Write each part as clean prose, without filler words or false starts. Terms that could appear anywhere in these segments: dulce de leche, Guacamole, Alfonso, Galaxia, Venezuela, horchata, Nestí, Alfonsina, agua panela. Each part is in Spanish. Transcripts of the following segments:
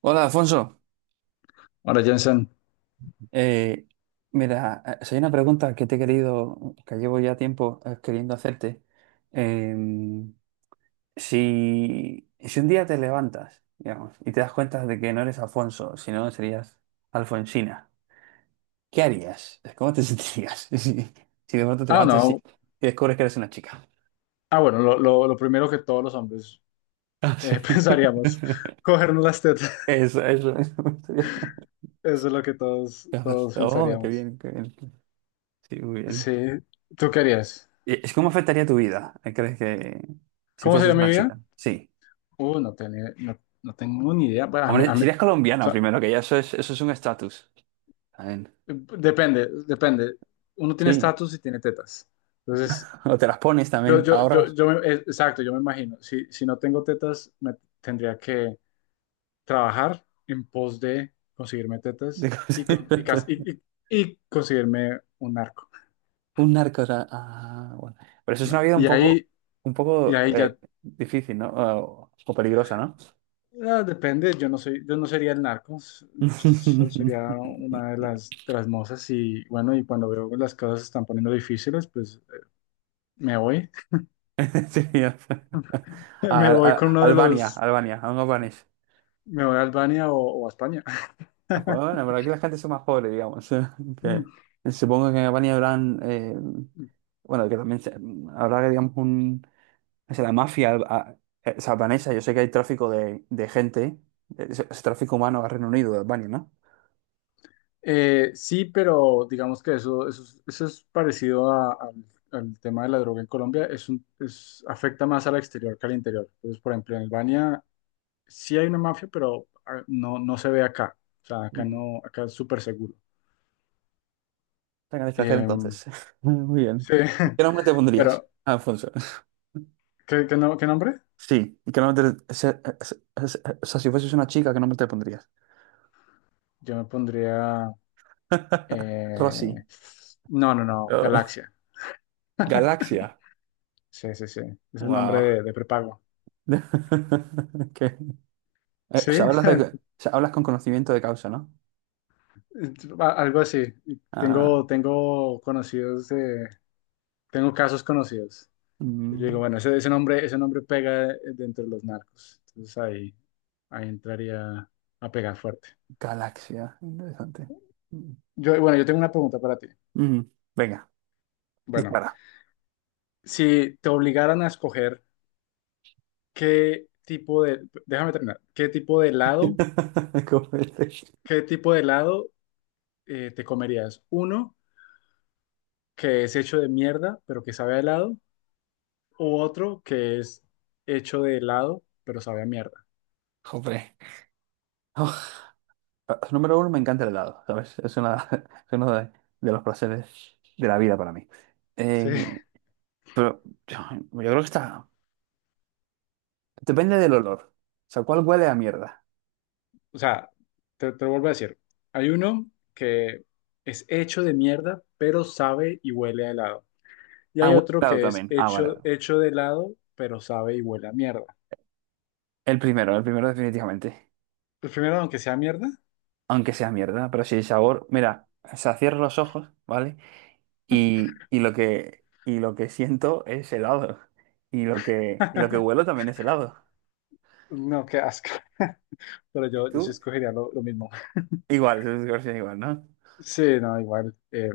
Hola, Alfonso. Ahora, Jensen. Eh, Mira, si hay una pregunta que te he querido, que llevo ya tiempo queriendo hacerte. Em, si un día te levantas, digamos, y te das cuenta de que no eres Alfonso, sino serías Alfonsina, ¿qué harías? ¿Cómo te sentirías si de pronto te Ah, levantas y, no, y descubres que eres una chica? ah, Bueno, lo primero que todos los hombres Ah, sí. Pensaríamos, cogernos las tetas, Eso, eso, eso. eso es lo que todos Oh, qué pensaríamos. bien, qué bien. Sí, muy Sí, bien. ¿tú querías? ¿Cómo afectaría tu vida? ¿Crees que si ¿Cómo sería fueses mi una vida? chica? Sí. No, no tengo ni idea. Bueno, a Hombre, mí- serías o colombiana sea, primero, que ya eso es un estatus. También. depende, depende, uno tiene Sí. estatus y tiene tetas. Entonces, O te las pones también, ahorras. Exacto, yo me imagino, si no tengo tetas, me tendría que trabajar en pos de conseguirme De tetas cosas. Y conseguirme un narco. Un narco. O sea, ah, bueno. Pero eso es una Claro. vida un Y poco, ahí, un y poco ahí eh, ya difícil, ¿no? O peligrosa, ¿no? Depende. Yo no sería el narco. Sería una de de las mozas y bueno, y cuando veo que las cosas se están poniendo difíciles, pues me voy, Sí, o sea, me voy con uno de Albania, un albanés. me voy a Albania o a España. Ah, bueno, pero aquí la gente es más pobre, digamos. Que, supongo que en Albania habrán, bueno, que también habrá, digamos, o sea, la mafia o sea, albanesa. Yo sé que hay tráfico de gente, es tráfico humano al Reino Unido, de Albania, ¿no? Sí, pero digamos que eso es parecido al tema de la droga en Colombia. Afecta más al exterior que al interior. Entonces, por ejemplo, en Albania sí hay una mafia, pero no, no se ve acá. O sea, acá Ujú. no, acá es súper seguro. Está en el extranjero, Eh, entonces. Muy bien. sí, ¿Y qué nombre te pondrías, pero Alfonso? ¿qué, qué no- ¿qué nombre? Sí, ¿y qué nombre o sea, si fueses una chica, ¿qué nombre te pondrías? Yo me pondría... eh, Rosy. no, no, no, Oh, Galaxia. Galaxia. Sí, sí, sí. Es un nombre Wow. De prepago. Ok. O Sí. sea, hablas o sea, hablas con conocimiento de causa, ¿no? Algo así. Ah, Tengo, tengo conocidos de, tengo casos conocidos. Y yo digo, mm, bueno, ese nombre pega dentro de los narcos. Entonces ahí entraría a pegar fuerte. galaxia, interesante. Mm, Yo, bueno, yo tengo una pregunta para ti. mm, Venga, Bueno, dispara. si te obligaran a escoger qué tipo de, déjame terminar, qué tipo de helado, ¿Cómo es? qué tipo de helado te comerías. Uno que es hecho de mierda, pero que sabe a helado, o otro que es hecho de helado, pero sabe a mierda. Joder. Oh, número uno, me encanta el helado, ¿sabes? Es una, es uno de los placeres de la vida para mí. Sí, Eh, pero yo, yo creo que está... Depende del olor. O sea, ¿cuál huele a mierda? o sea, te lo vuelvo a decir. Hay uno que es hecho de mierda, pero sabe y huele a helado. Y Ah, hay huele otro a helado que es también. Ah, vale, vale. hecho de helado, pero sabe y huele a mierda. El primero definitivamente. El primero, aunque sea mierda. Aunque sea mierda, pero si el sabor, mira, o sea, cierro los ojos, ¿vale? Y lo que siento es helado. Y lo que huelo también es helado. No, qué asco. Pero ¿Y yo sí tú? escogería lo mismo. Igual, es versión igual, ¿no? Sí, no, igual.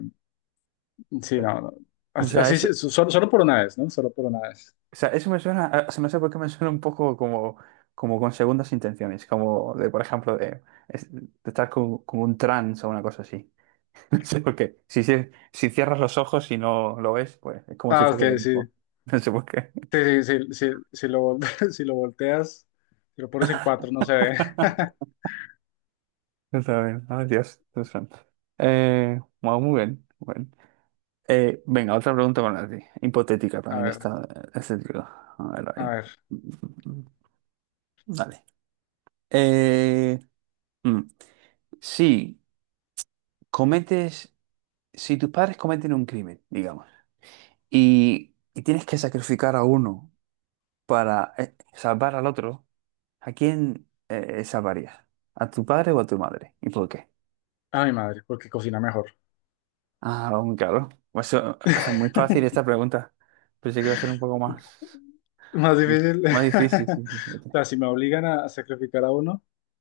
Sí, no, no. O sea, Así eso, sí, solo por una vez, ¿no? Solo por una vez. o sea, eso me suena, o sea, no sé por qué me suena un poco como con segundas intenciones, como de, por ejemplo, de estar como un trance o una cosa así. No sé por qué. Si cierras los ojos y no lo ves, pues es como si Ah, ok, fuese lo sí. mismo. No sé por qué. Sí, sí, sí, sí, si lo volteas, si lo pones en cuatro, no se ve. Yo también. Ay, Dios, Dios santo. Wow, muy bien. Muy bien. Venga, otra pregunta para ti. Hipotética A también ver, está. Este tipo. A ver, a a ver. ver. Dale. Eh, mm, si cometes, si tus padres cometen un crimen, digamos, y tienes que sacrificar a uno para salvar al otro, ¿a quién salvarías? ¿A tu padre o a tu madre? ¿Y por qué? A mi madre, porque cocina mejor. Ah, aún claro. Pues eso es muy fácil esta pregunta. Pensé que iba a ser un poco más, Más difícil. más difícil. Sí, sí, sí. O sea, si me obligan a sacrificar a uno,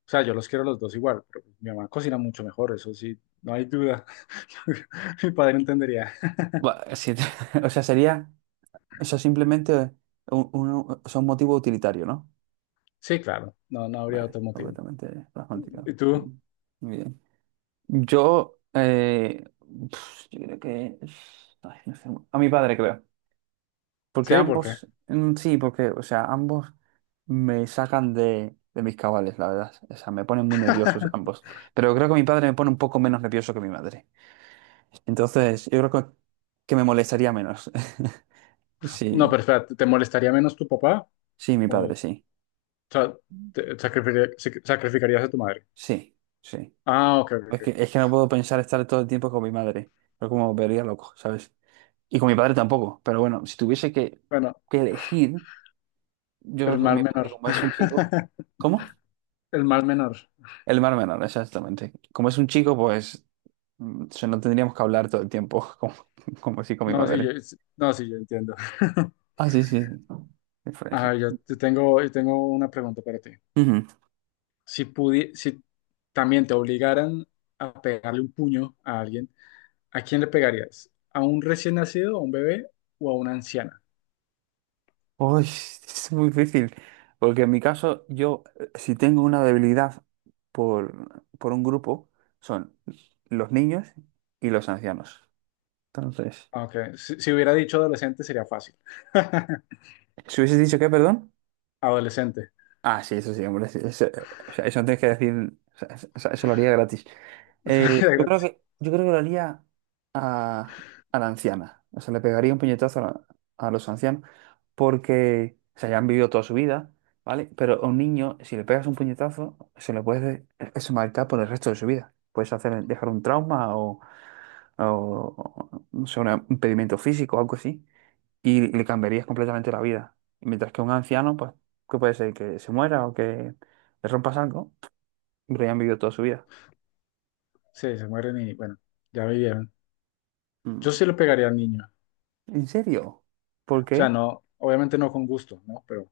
o sea, yo los quiero a los dos igual, pero mi mamá cocina mucho mejor, eso sí, no hay duda. Mi padre entendería. Bueno, sí, o sea, sería, o sea, simplemente o sea, un motivo utilitario, ¿no? Sí, claro, no, no habría Vale, otro motivo. completamente pragmático. ¿Y tú? Muy bien. Yo, eh, yo creo que, ay, no sé, a mi padre creo. Porque Sí, ¿por qué? ambos, sí, porque, o sea, ambos me sacan de mis cabales, la verdad. O sea, me ponen muy nerviosos ambos. Pero creo que mi padre me pone un poco menos nervioso que mi madre. Entonces, yo creo que me molestaría menos. No, Sí, pero espera, ¿te molestaría menos tu papá? sí, mi padre, ¿O sí. sa- te- sacrificaría- sac- sacrificarías a tu madre? Sí, sí. Ah, ok, ok, Es ok, que, ok. es que no puedo pensar estar todo el tiempo con mi madre. Pero como me vería loco, ¿sabes? Y con mi padre tampoco. Pero bueno, si tuviese que, Bueno, que elegir, yo creo el que con mal mi padre, menor. como es un chico. ¿Cómo? El mal menor. El mar menor, exactamente. Como es un chico, pues no tendríamos que hablar todo el tiempo, como así con mi No, sí, yo, madre. sí, no, sí, yo entiendo. Ah, sí, sí. Diferencia. Yo tengo una pregunta para ti. Ujú. Si también te obligaran a pegarle un puño a alguien, ¿a quién le pegarías? ¿A un recién nacido, a un bebé o a una anciana? Uy, es muy difícil, porque en mi caso, si tengo una debilidad por un grupo, son los niños y los ancianos. Entonces, Aunque si, si hubiera dicho adolescente sería fácil. ¿si hubieses dicho qué? Perdón. Adolescente. Ah, sí, eso sí, hombre. Sí, eso, o sea, eso no tienes que decir. O sea, eso, o sea, eso lo haría gratis. Eh, yo creo que, yo creo que lo haría a, a la anciana. O sea, le pegaría un puñetazo a los ancianos porque, o sea, ya han vivido toda su vida, ¿vale? Pero a un niño, si le pegas un puñetazo, se le puede eso marcar por el resto de su vida. Puedes hacer, dejar un trauma o, no sé, un impedimento físico o algo así y le cambiarías completamente la vida. Mientras que un anciano, pues, ¿qué puede ser? Que se muera o que le rompa algo, pero ya han vivido toda su vida. Sí, se mueren y bueno, ya vivieron. Yo Mm. sí le pegaría al niño. ¿En serio? ¿Por O sea, qué? no, obviamente no con gusto, ¿no?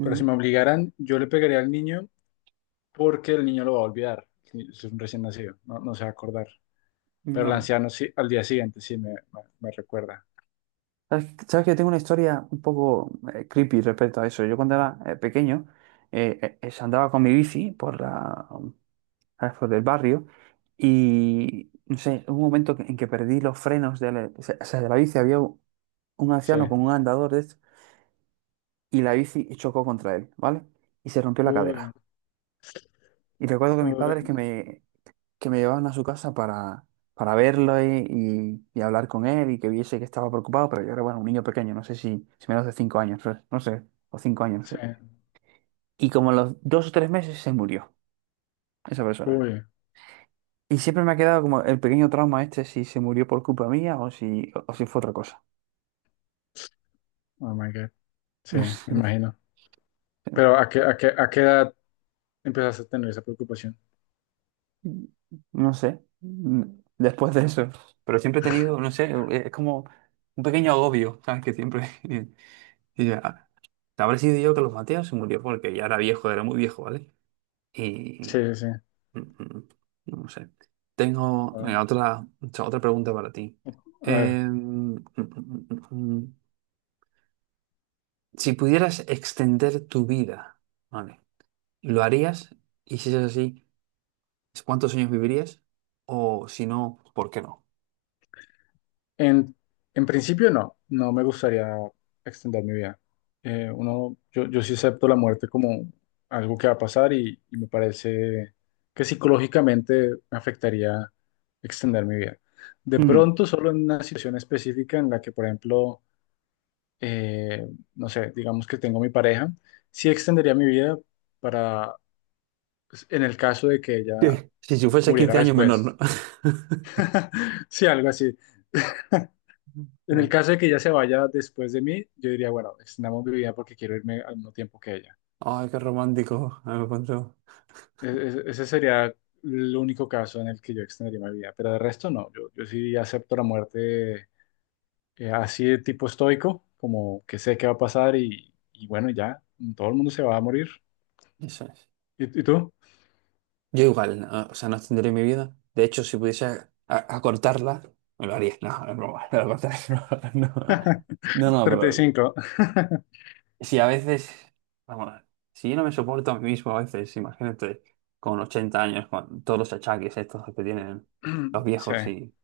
Pero si me obligaran, yo le pegaría al niño porque el niño lo va a olvidar. Si, si es un recién nacido, no, no se va a acordar. Pero el No. anciano sí, al día siguiente sí me recuerda. ¿Sabes que yo tengo una historia un poco creepy respecto a eso? Yo cuando era pequeño andaba con mi bici ¿sabes? Por el barrio y, no sé, hubo un momento en que perdí los frenos o sea, de la bici. Había un Sí. anciano con un andador de estos y la bici chocó contra él, ¿vale? Y se rompió la Uy, cadera. Y recuerdo que mis padres uy, que me llevaban a su casa para verlo y hablar con él y que viese que estaba preocupado, pero yo era, bueno, un niño pequeño, no sé si menos de 5 años, no sé, o 5 años, no sí. sé. Y como a los 2 o 3 meses se murió esa persona. Uy, Y siempre me ha quedado como el pequeño trauma este, si se murió por culpa mía o si fue otra cosa. oh my God. Sí, me imagino. No sé. Pero ¿a qué edad empezaste a tener esa preocupación? No sé, después de eso. Pero siempre he tenido, no sé, es como un pequeño agobio, ¿sabes? Que siempre... Y ya, habré sido yo que los Mateos se murió porque ya era viejo, era muy viejo, ¿vale? Y... Sí, sí, sí. mm, mm, No sé. Tengo Wow. venga, otra pregunta para ti. A ver, Eh, mm, mm, mm, mm, mm, mm. Si pudieras extender tu vida, ¿vale? ¿Lo harías? Y si es así, ¿cuántos años vivirías? O si no, ¿por qué no? En, en principio no, no me gustaría extender mi vida. Uno, yo sí acepto la muerte como algo que va a pasar, y me parece que psicológicamente me afectaría extender mi vida. De pronto, solo en una situación específica en la que, por ejemplo, eh, no sé, digamos que tengo mi pareja, sí extendería mi vida para, pues, en el caso de que Sí, ella sí, si fuese 15 muriera años menor, ¿no? después. Sí, algo así. En el No. caso de que ella se vaya después de mí, yo diría, bueno, extendamos mi vida porque quiero irme al mismo tiempo que ella. Ay, qué romántico. Ah, me cuento. E- Ese sería el único caso en el que yo extendería mi vida, pero de resto no. Yo sí acepto la muerte así de tipo estoico, como que sé qué va a pasar y bueno, ya, todo el mundo se va a morir. Eso es. Y tú? Yo igual, no, o sea, no extendería mi vida. De hecho, si pudiese acortarla, me lo haría. No, no es broma, no lo acortaré. No, no, no, no, pero 35. si a veces, vamos, si yo no me soporto a mí mismo a veces, imagínate, con 80 años, con todos los achaques estos que tienen los Sí, viejos y...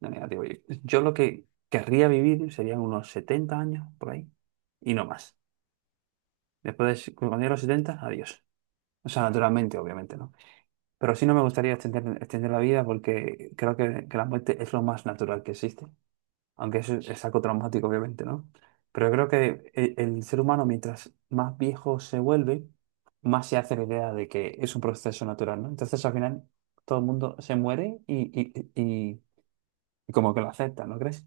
No, mira, digo, yo lo que querría vivir serían unos 70 años por ahí y no más. Después de cuando llegue a los 70, adiós. O sea, naturalmente, obviamente, ¿no? Pero sí no me gustaría extender la vida porque creo que la muerte es lo más natural que existe. Aunque eso es algo traumático, obviamente, ¿no? Pero yo creo que el ser humano, mientras más viejo se vuelve, más se hace la idea de que es un proceso natural, ¿no? Entonces, al final, todo el mundo se muere y como que lo acepta, ¿no crees?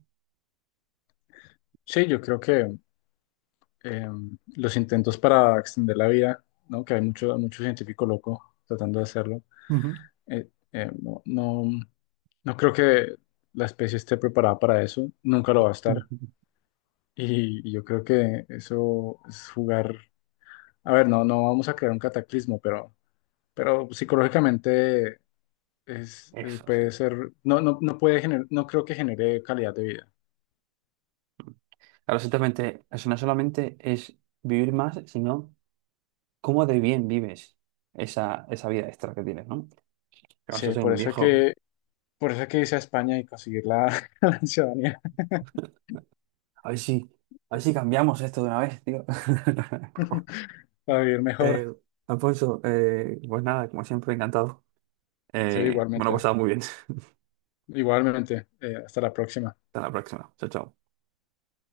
sí, yo creo que eh, los intentos para extender la vida, ¿no? Que hay mucho, mucho científico loco tratando de hacerlo. Ujú. No, no, no creo que la especie esté preparada para eso, nunca lo va a estar. Ujú. Y yo creo que eso es jugar. A ver, no, no vamos a crear un cataclismo, pero psicológicamente Eso, sí. puede ser, no puede no creo que genere calidad de vida. Claro, exactamente. Eso no solamente es vivir más, sino cómo de bien vives esa vida extra que tienes, ¿no? Que vas a Sí, ser por un eso hay que, viejo. por eso hay que irse a España y conseguir la, la ciudadanía A ver si, a ver si cambiamos esto de una vez, tío. para vivir Eh, mejor. Alfonso, pues nada, como siempre, encantado. Sí, Me lo he igualmente, pasado muy bien. igualmente. Hasta la próxima. Hasta la próxima. Chao, chao.